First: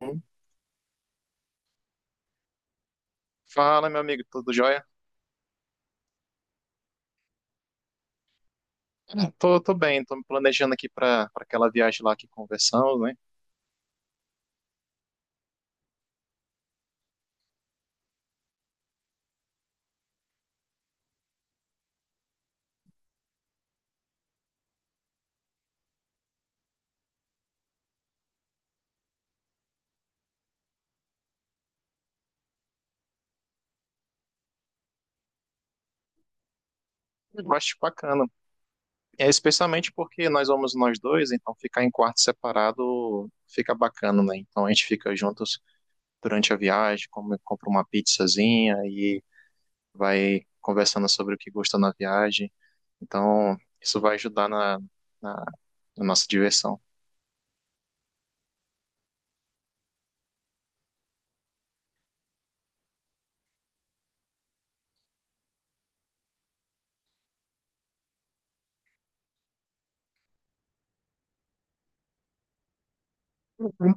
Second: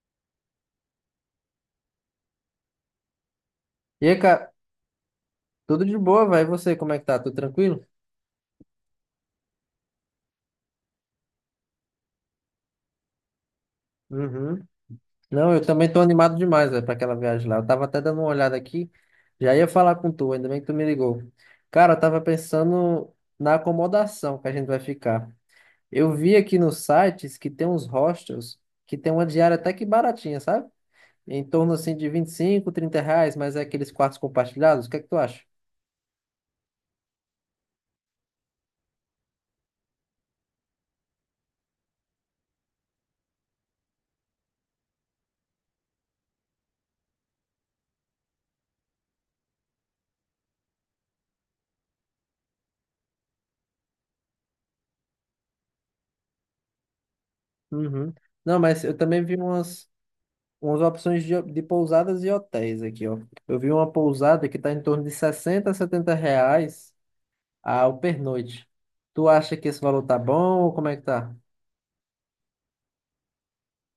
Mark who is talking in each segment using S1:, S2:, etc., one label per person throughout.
S1: Hum. Fala, meu
S2: E aí,
S1: amigo, tudo
S2: cara,
S1: jóia?
S2: tudo de boa, vai. E você, como é que tá? Tudo tranquilo?
S1: Tô, bem, tô me planejando aqui para aquela viagem lá que conversamos, né?
S2: Uhum. Não, eu também tô animado demais, velho, pra aquela viagem lá. Eu tava até dando uma olhada aqui, já ia falar com tu, ainda bem que tu me ligou. Cara, eu tava pensando na acomodação que a gente vai ficar. Eu vi aqui nos sites que tem uns hostels que tem uma diária até que baratinha, sabe? Em torno, assim, de 25, 30 reais, mas é aqueles quartos compartilhados. O que é que tu acha?
S1: Eu acho bacana. É, especialmente porque nós vamos nós dois, então ficar em quarto separado fica bacana, né? Então a gente fica juntos durante a viagem, compra uma pizzazinha e vai conversando sobre o que gosta na viagem. Então isso vai ajudar na, na nossa diversão.
S2: Uhum. Não, mas eu também vi umas. Umas opções de pousadas e hotéis aqui, ó. Eu vi uma pousada que está em torno de 60 a R$ 70 ao pernoite. Tu acha que esse valor tá bom ou como é que tá?
S1: Uhum.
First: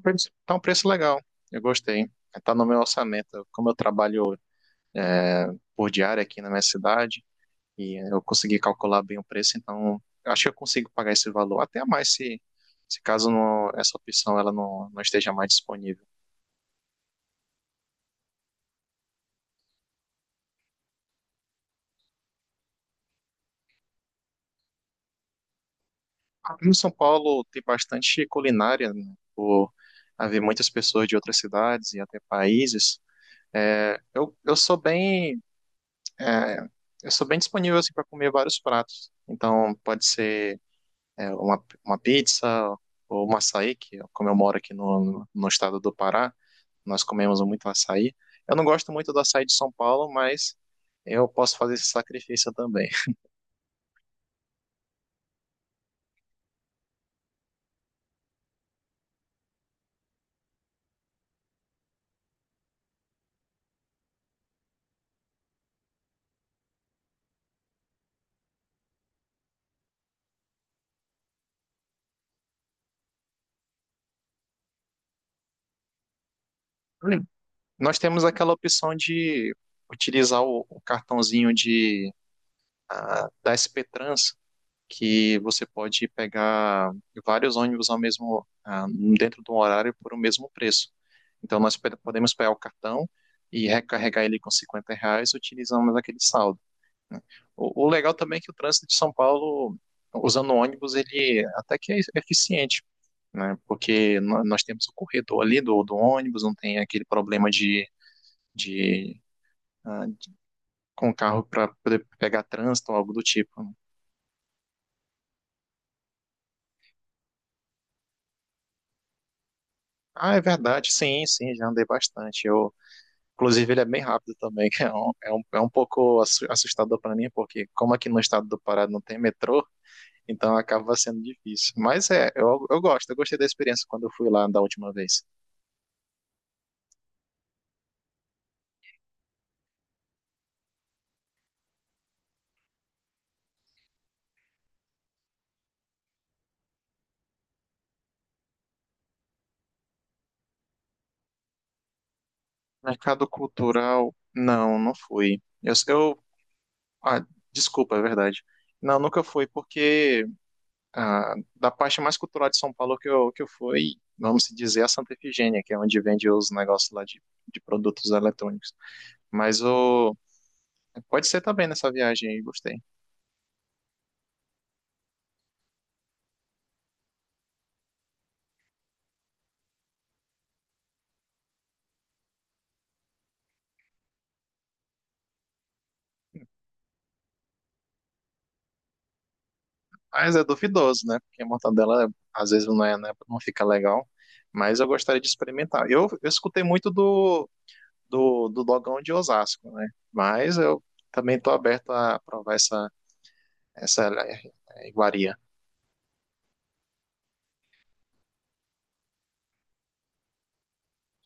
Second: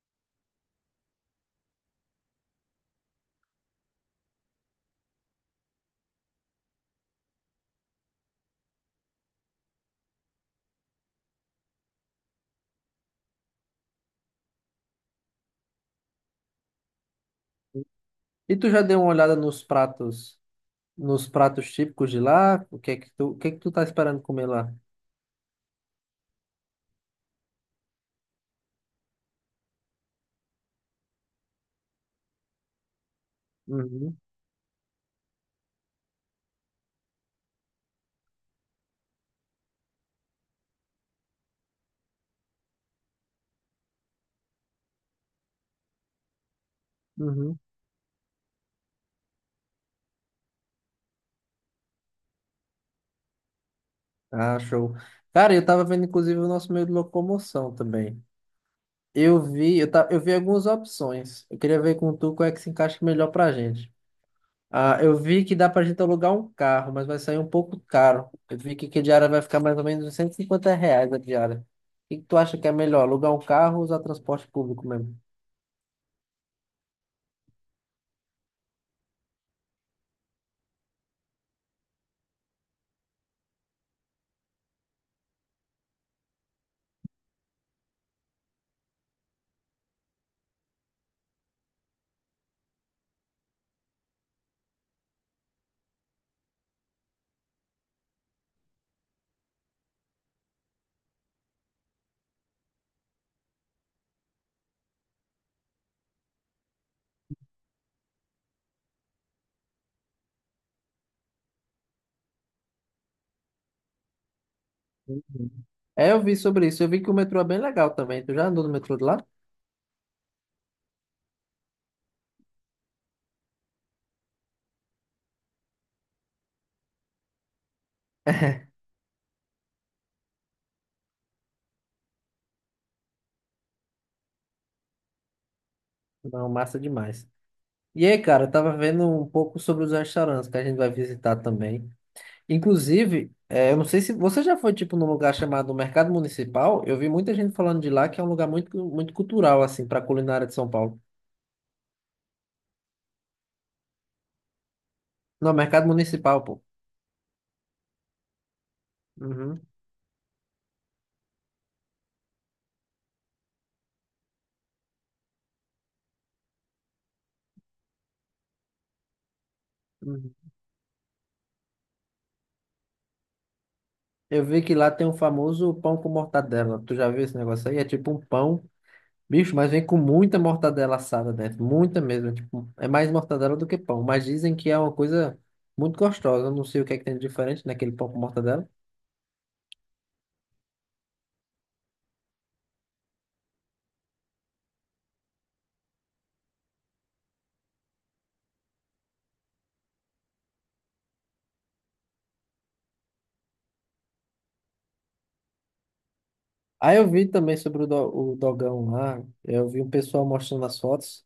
S1: Tá um preço legal, eu gostei. Tá no meu orçamento. Como eu trabalho por diária aqui na minha cidade e eu consegui calcular bem o preço, então eu acho que eu consigo pagar esse valor, até mais se caso não, essa opção ela não esteja mais disponível.
S2: E tu já deu uma olhada nos pratos típicos de lá? O que é que tu, o que é que tu tá esperando comer lá?
S1: Aqui no São Paulo tem bastante culinária, né, por haver muitas pessoas de outras cidades e até países.
S2: Uhum,
S1: Eu sou bem é, eu sou bem disponível assim, para comer vários pratos. Então pode ser uma pizza ou um açaí, que é como eu moro aqui no estado do Pará, nós comemos
S2: uhum.
S1: muito açaí. Eu não gosto muito do açaí de São Paulo, mas eu posso fazer esse sacrifício também.
S2: Ah, show. Cara, eu tava vendo inclusive o nosso meio de locomoção também. Eu vi algumas opções. Eu queria ver com tu qual é que se encaixa melhor pra gente. Ah, eu vi que dá pra gente alugar um carro, mas vai sair um pouco caro. Eu vi que a diária vai ficar mais ou menos 150 reais a diária. O que que tu acha que é melhor, alugar um carro ou usar transporte público mesmo?
S1: Hum. Nós temos aquela opção de utilizar o cartãozinho da SP Trans, que você pode pegar vários ônibus ao mesmo, dentro do horário por o mesmo preço. Então, podemos pegar o cartão e recarregar ele com 50 reais, utilizando aquele saldo. O legal também é que o trânsito de São Paulo, usando ônibus, ele até que é eficiente, né? Porque nós temos o corredor ali do ônibus, não tem aquele problema de ah, com o carro para poder pegar trânsito ou algo do tipo, né?
S2: Uhum. É, eu vi sobre isso. Eu vi que o metrô é bem legal também. Tu já andou no metrô de lá?
S1: Ah, é verdade, sim, sim, já andei bastante. Eu, inclusive, ele é bem rápido também, que é é um pouco assustador para mim, porque como aqui no estado do Pará não tem metrô, então acaba sendo difícil. Mas eu gosto, eu gostei da experiência quando eu fui lá da última vez.
S2: Não, massa demais. E aí, cara, eu tava vendo um pouco sobre os restaurantes que a gente vai visitar também. Inclusive, é, eu não sei se você já foi tipo num lugar chamado Mercado Municipal. Eu vi muita gente falando de lá que é um lugar muito, muito cultural assim para culinária de São Paulo.
S1: Mercado cultural, não, não fui.
S2: No mercado municipal, pô.
S1: Ah, desculpa, é verdade. Não, nunca fui,
S2: Uhum,
S1: porque da parte mais cultural de São Paulo que eu fui, vamos dizer, a Santa Efigênia, que é onde vende os negócios lá de produtos eletrônicos. Mas o,
S2: uhum.
S1: pode ser também nessa viagem aí, gostei.
S2: Eu vi que lá tem um famoso pão com mortadela. Tu já viu esse negócio aí? É tipo um pão, bicho, mas vem com muita mortadela assada dentro. Muita mesmo. É, tipo, é mais mortadela do que pão. Mas dizem que é uma coisa muito gostosa. Eu não sei o que é que tem de diferente naquele pão com mortadela.
S1: Mas é duvidoso, né? Porque a mortadela às vezes não é, né, não fica legal. Mas eu gostaria de experimentar. Eu escutei muito do do Dogão de Osasco, né? Mas eu também tô aberto a provar essa iguaria.
S2: Aí eu vi também sobre o dogão lá. Eu vi um pessoal mostrando as fotos.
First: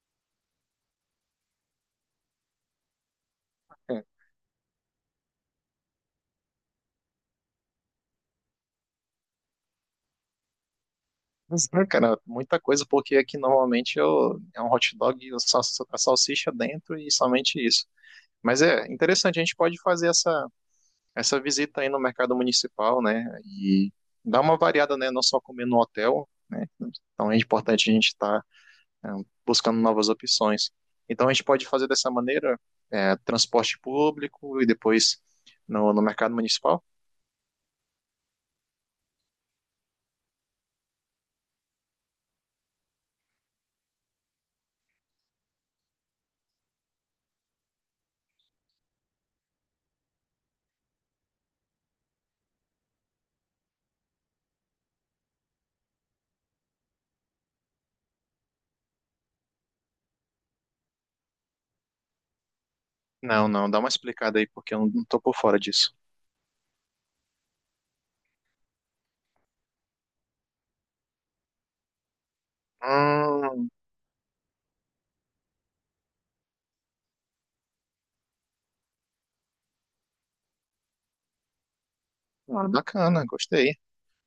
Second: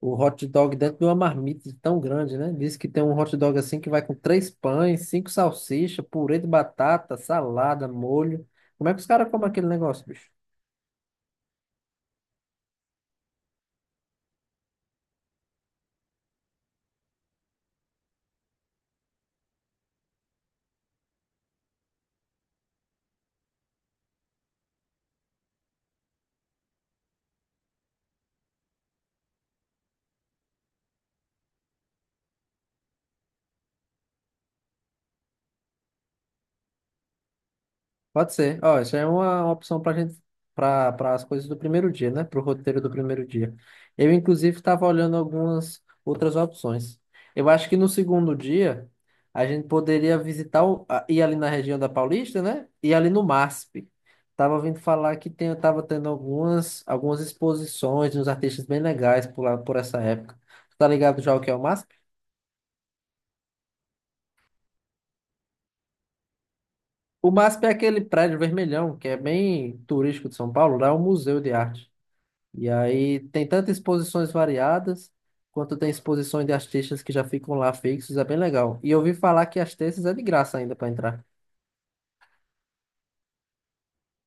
S2: O hot dog dentro de uma marmita tão grande, né? Diz que tem um hot dog assim que
S1: É.
S2: vai com três pães, cinco salsichas, purê de batata, salada, molho. Como é que os caras comem aquele negócio, bicho?
S1: Mas, cara, muita coisa, porque aqui normalmente é um hot dog, a salsicha dentro e somente isso. Mas é interessante, a gente pode fazer essa visita aí no mercado municipal, né? E dar uma variada, né? Não só comer no hotel, né? Então é importante a gente estar é, buscando novas opções. Então a gente pode fazer dessa maneira transporte público e depois no mercado municipal?
S2: Pode ser. Ó, isso é uma opção para gente, para as coisas do primeiro dia, né? Para o roteiro do primeiro dia. Eu, inclusive, estava olhando algumas outras opções. Eu acho que no segundo dia a gente poderia visitar ir ali na região da Paulista, né? E ali no MASP. Tava ouvindo falar que tava tendo algumas exposições de uns artistas bem legais por lá, por essa época. Tu tá ligado já o que é o MASP?
S1: Não, não, dá uma explicada aí porque eu não estou por fora disso.
S2: O MASP é aquele prédio vermelhão que é bem turístico de São Paulo. Lá é um museu de arte. E aí tem
S1: Hum,
S2: tantas exposições variadas, quanto tem exposições de artistas que já ficam lá fixos, é bem legal. E eu ouvi falar que as terças é de graça ainda para entrar.
S1: ah, bacana, gostei.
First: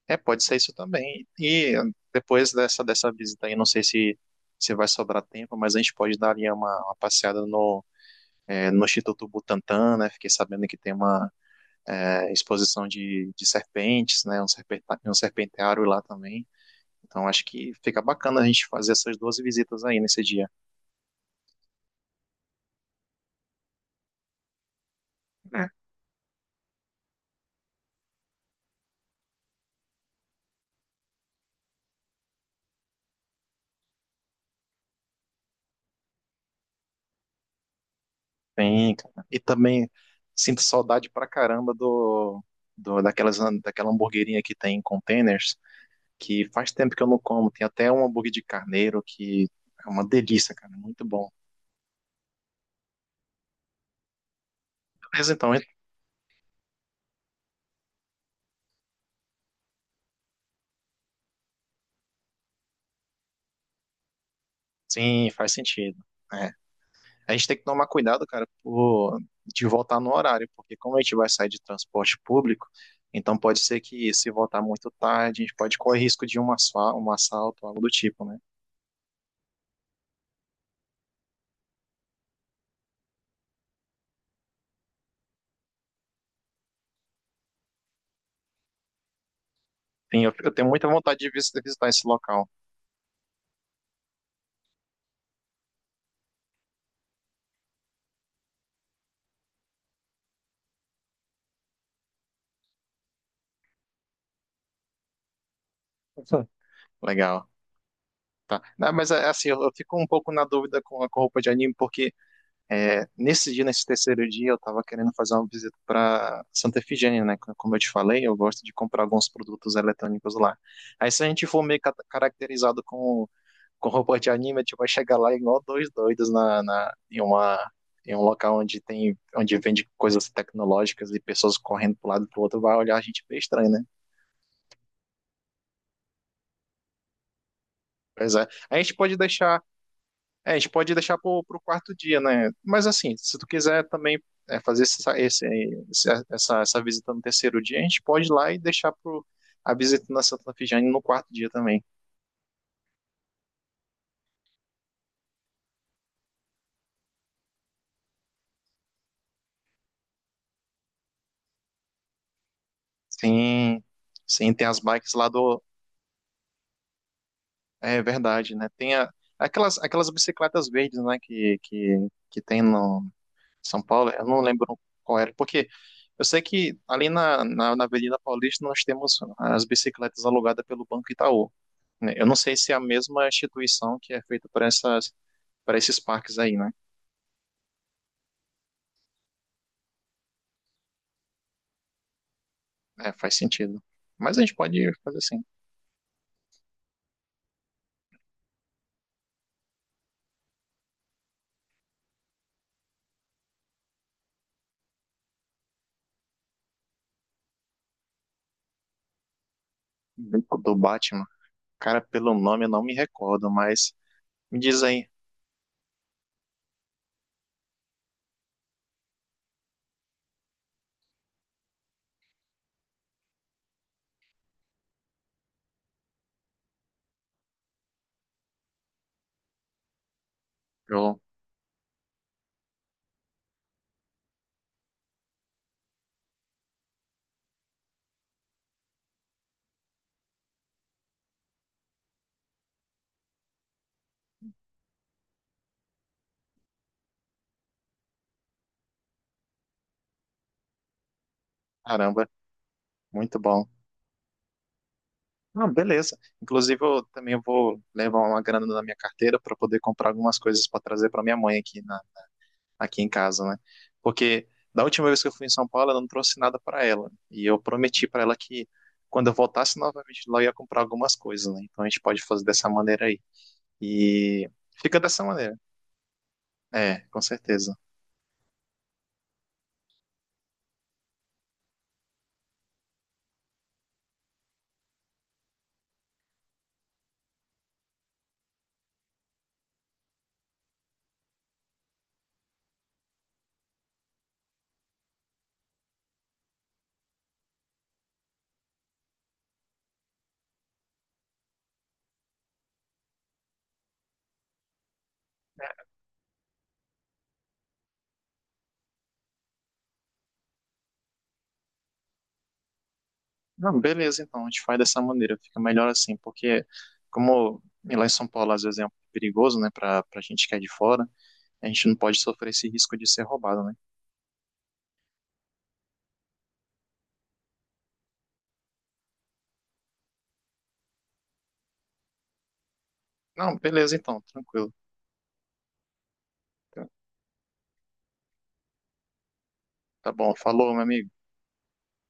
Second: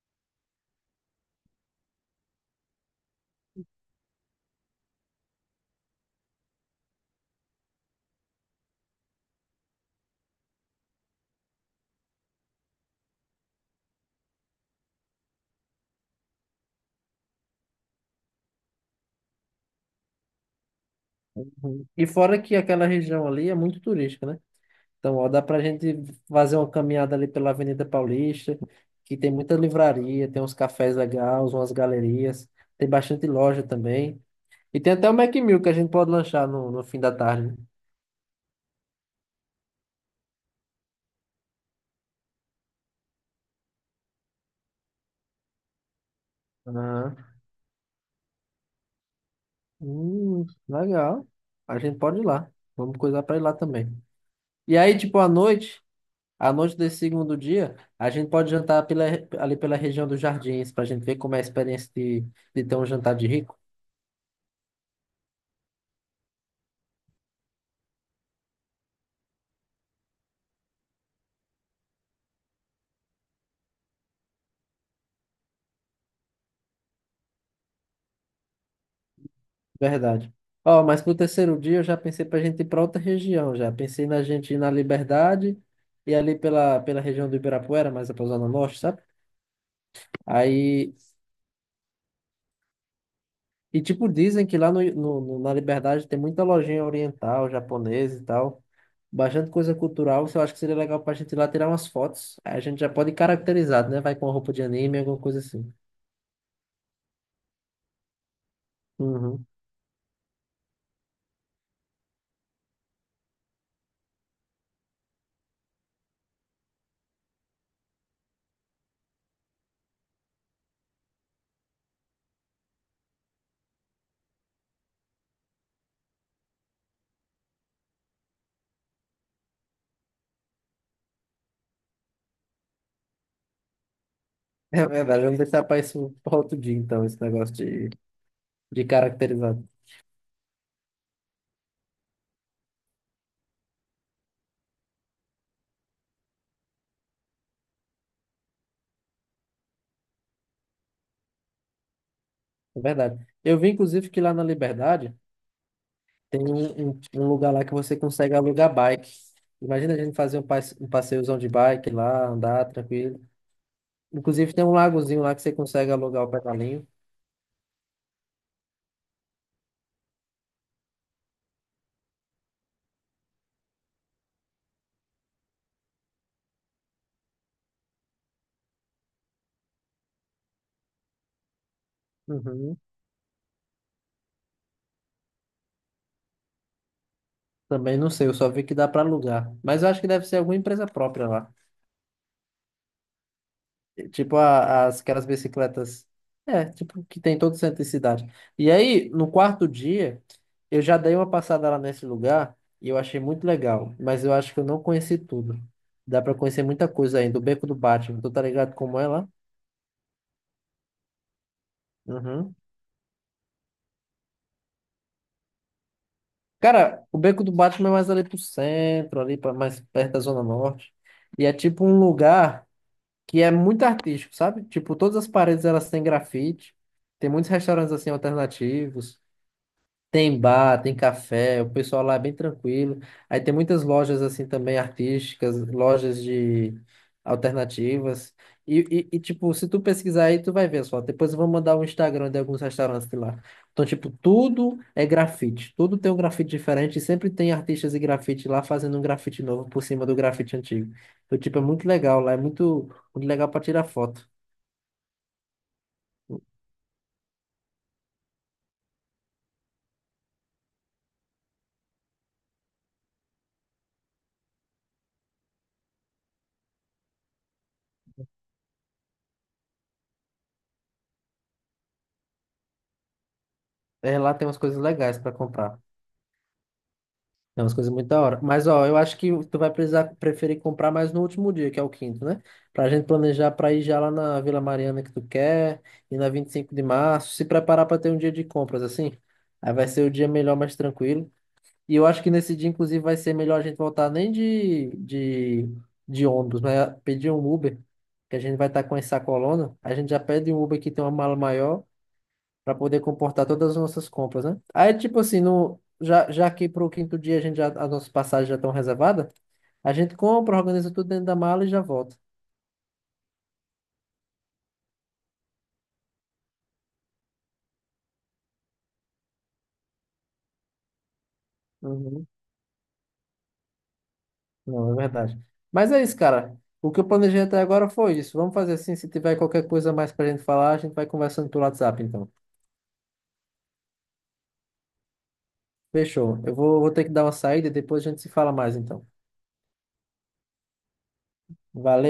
S1: É, pode ser isso também. E depois dessa visita aí, não sei se, se vai sobrar tempo, mas a gente pode dar ali uma passeada no Instituto Butantan, né? Fiquei sabendo que tem uma exposição de serpentes, né? Um serpenteário lá também. Então acho que fica bacana a gente fazer essas duas visitas aí nesse dia.
S2: Uhum. E fora que aquela região ali é muito turística, né? Então, ó, dá pra
S1: É.
S2: gente fazer uma caminhada ali pela Avenida Paulista, que tem muita livraria, tem uns cafés legais, umas galerias, tem bastante loja também. E tem até o Mac Mill que a gente pode lanchar no fim da tarde.
S1: Bem, cara. E também sinto saudade pra caramba do, do daquelas, daquela hamburguerinha que tem em containers, que faz tempo que eu
S2: Aham.
S1: não como. Tem até um hambúrguer de carneiro que é uma delícia, cara. Muito
S2: Legal.
S1: bom.
S2: A gente pode ir lá. Vamos coisar para ir lá também. E aí, tipo,
S1: Beleza, então.
S2: à noite desse segundo dia, a gente pode jantar ali pela região dos jardins, pra gente ver como é a experiência de ter um jantar de rico.
S1: Sim, faz sentido. É, a gente tem que tomar cuidado, cara, de voltar no horário, porque como a gente vai sair de transporte público, então pode ser que se voltar muito tarde, a gente pode correr risco de um um assalto, algo do tipo, né?
S2: Verdade. Ó, mas pro terceiro dia eu já pensei pra gente ir pra outra região já. Pensei na gente ir na Liberdade e ali pela região do Ibirapuera, mais a Zona Norte, sabe?
S1: Sim, eu tenho muita
S2: Aí
S1: vontade de visitar esse local.
S2: e, tipo, dizem que lá na Liberdade tem muita lojinha oriental, japonesa e tal. Bastante coisa cultural. Eu acho que seria legal pra gente ir lá tirar umas fotos. Aí a gente já pode ir caracterizado, né? Vai com roupa de anime, alguma coisa assim.
S1: Sim. Legal. Tá. Não, mas é,
S2: Uhum.
S1: assim, eu fico um pouco na dúvida com roupa de anime, porque é, nesse terceiro dia, eu tava querendo fazer uma visita para Santa Efigênia, né? Como eu te falei, eu gosto de comprar alguns produtos eletrônicos lá. Aí se a gente for meio caracterizado com roupa de anime, tipo, vai chegar lá igual dois doidos em uma em um local onde tem onde vende coisas tecnológicas e pessoas correndo pro lado e pro outro, vai olhar a gente bem estranho, né?
S2: É verdade, vamos deixar para isso para outro dia, então, esse negócio de,
S1: Pois é.
S2: caracterizado.
S1: A gente pode deixar pro quarto dia, né? Mas assim, se tu quiser também é, fazer essa, esse- essa visita no terceiro dia, a gente pode ir lá e deixar pro, a visita na Santa Fijane no quarto dia também.
S2: É verdade. Eu vi, inclusive, que lá na Liberdade tem um lugar lá que você consegue alugar bike. Imagina a gente fazer um passeiozão de bike lá, andar tranquilo.
S1: Sim, sim,
S2: Inclusive tem
S1: tem
S2: um
S1: as bikes
S2: lagozinho lá que você consegue alugar o pedalinho.
S1: é verdade, né? Aquelas, aquelas bicicletas verdes, né, que tem no São Paulo, eu não lembro qual era, porque eu sei que ali na Avenida Paulista nós temos as bicicletas alugadas pelo Banco Itaú, né? Eu não sei se é
S2: Uhum.
S1: a mesma instituição que é feita para essas, para esses parques aí, né?
S2: Também não sei, eu só vi que dá para alugar. Mas eu acho que deve ser alguma empresa própria lá.
S1: É, faz sentido.
S2: Tipo
S1: Mas a gente pode fazer
S2: aquelas
S1: assim,
S2: bicicletas. É, tipo, que tem em todo centro de cidade. E aí, no quarto dia, eu já dei uma passada lá nesse lugar e eu achei muito legal. Mas eu acho que eu não conheci tudo. Dá para conhecer muita coisa ainda. O Beco do Batman, tu tá ligado como é lá?
S1: Beco do Batman. Cara, pelo
S2: Uhum.
S1: nome eu não me recordo, mas me diz aí.
S2: Cara, o Beco do Batman é mais ali pro centro, mais perto da Zona Norte. E é tipo um lugar que é muito artístico, sabe? Tipo, todas as paredes elas têm grafite. Tem muitos restaurantes assim alternativos. Tem bar, tem
S1: Eu,
S2: café, o pessoal lá é bem tranquilo. Aí tem muitas lojas assim também artísticas, lojas de alternativas. E, tipo, se tu pesquisar aí, tu vai ver só. Depois eu vou mandar o Instagram de alguns restaurantes de lá. Então, tipo, tudo é grafite. Tudo tem um grafite diferente. E sempre tem artistas e grafite lá fazendo um grafite novo por cima do grafite antigo. Então, tipo, é muito legal
S1: caramba,
S2: lá. É muito, muito
S1: muito
S2: legal para
S1: bom.
S2: tirar foto.
S1: Ah, beleza. Inclusive, eu também vou levar uma grana na minha carteira para poder comprar algumas coisas para trazer para minha mãe aqui, na, aqui em casa, né? Porque da última vez que eu fui em São Paulo, eu não trouxe nada para ela. E eu prometi para ela que quando eu voltasse novamente lá, eu ia comprar algumas coisas, né? Então a gente pode fazer dessa maneira aí.
S2: É, lá tem
S1: E
S2: umas coisas
S1: fica
S2: legais
S1: dessa
S2: para
S1: maneira.
S2: comprar.
S1: É, com
S2: Tem umas
S1: certeza.
S2: coisas muito da hora. Mas, ó, eu acho que tu vai precisar preferir comprar mais no último dia, que é o quinto, né? Pra gente planejar pra ir já lá na Vila Mariana que tu quer, e na 25 de março, se preparar pra ter um dia de compras, assim. Aí vai ser o dia melhor, mais tranquilo. E eu acho que nesse dia, inclusive, vai ser melhor a gente voltar nem de ônibus, mas pedir um Uber, que a gente vai estar com essa coluna. A gente já pede um Uber que tem uma mala maior para poder comportar todas as nossas compras, né? Aí, tipo assim, no, já, já que pro quinto dia a gente já, as nossas passagens já estão reservadas, a gente compra, organiza tudo dentro da mala e já volta.
S1: Não, beleza, então a gente faz dessa maneira. Fica melhor assim, porque como lá em São Paulo às vezes é um pouco perigoso, né, para para gente que é de fora. A gente não pode
S2: Uhum.
S1: sofrer esse risco de ser roubado, né?
S2: Não, é verdade. Mas é isso, cara. O que eu planejei até agora foi isso. Vamos fazer assim, se tiver qualquer coisa mais para a gente falar, a gente vai conversando pelo WhatsApp, então.
S1: Não, beleza então, tranquilo.
S2: Fechou. Eu vou ter que dar uma saída e depois a gente se fala mais, então.
S1: Tá bom, falou, meu amigo.
S2: Valeu.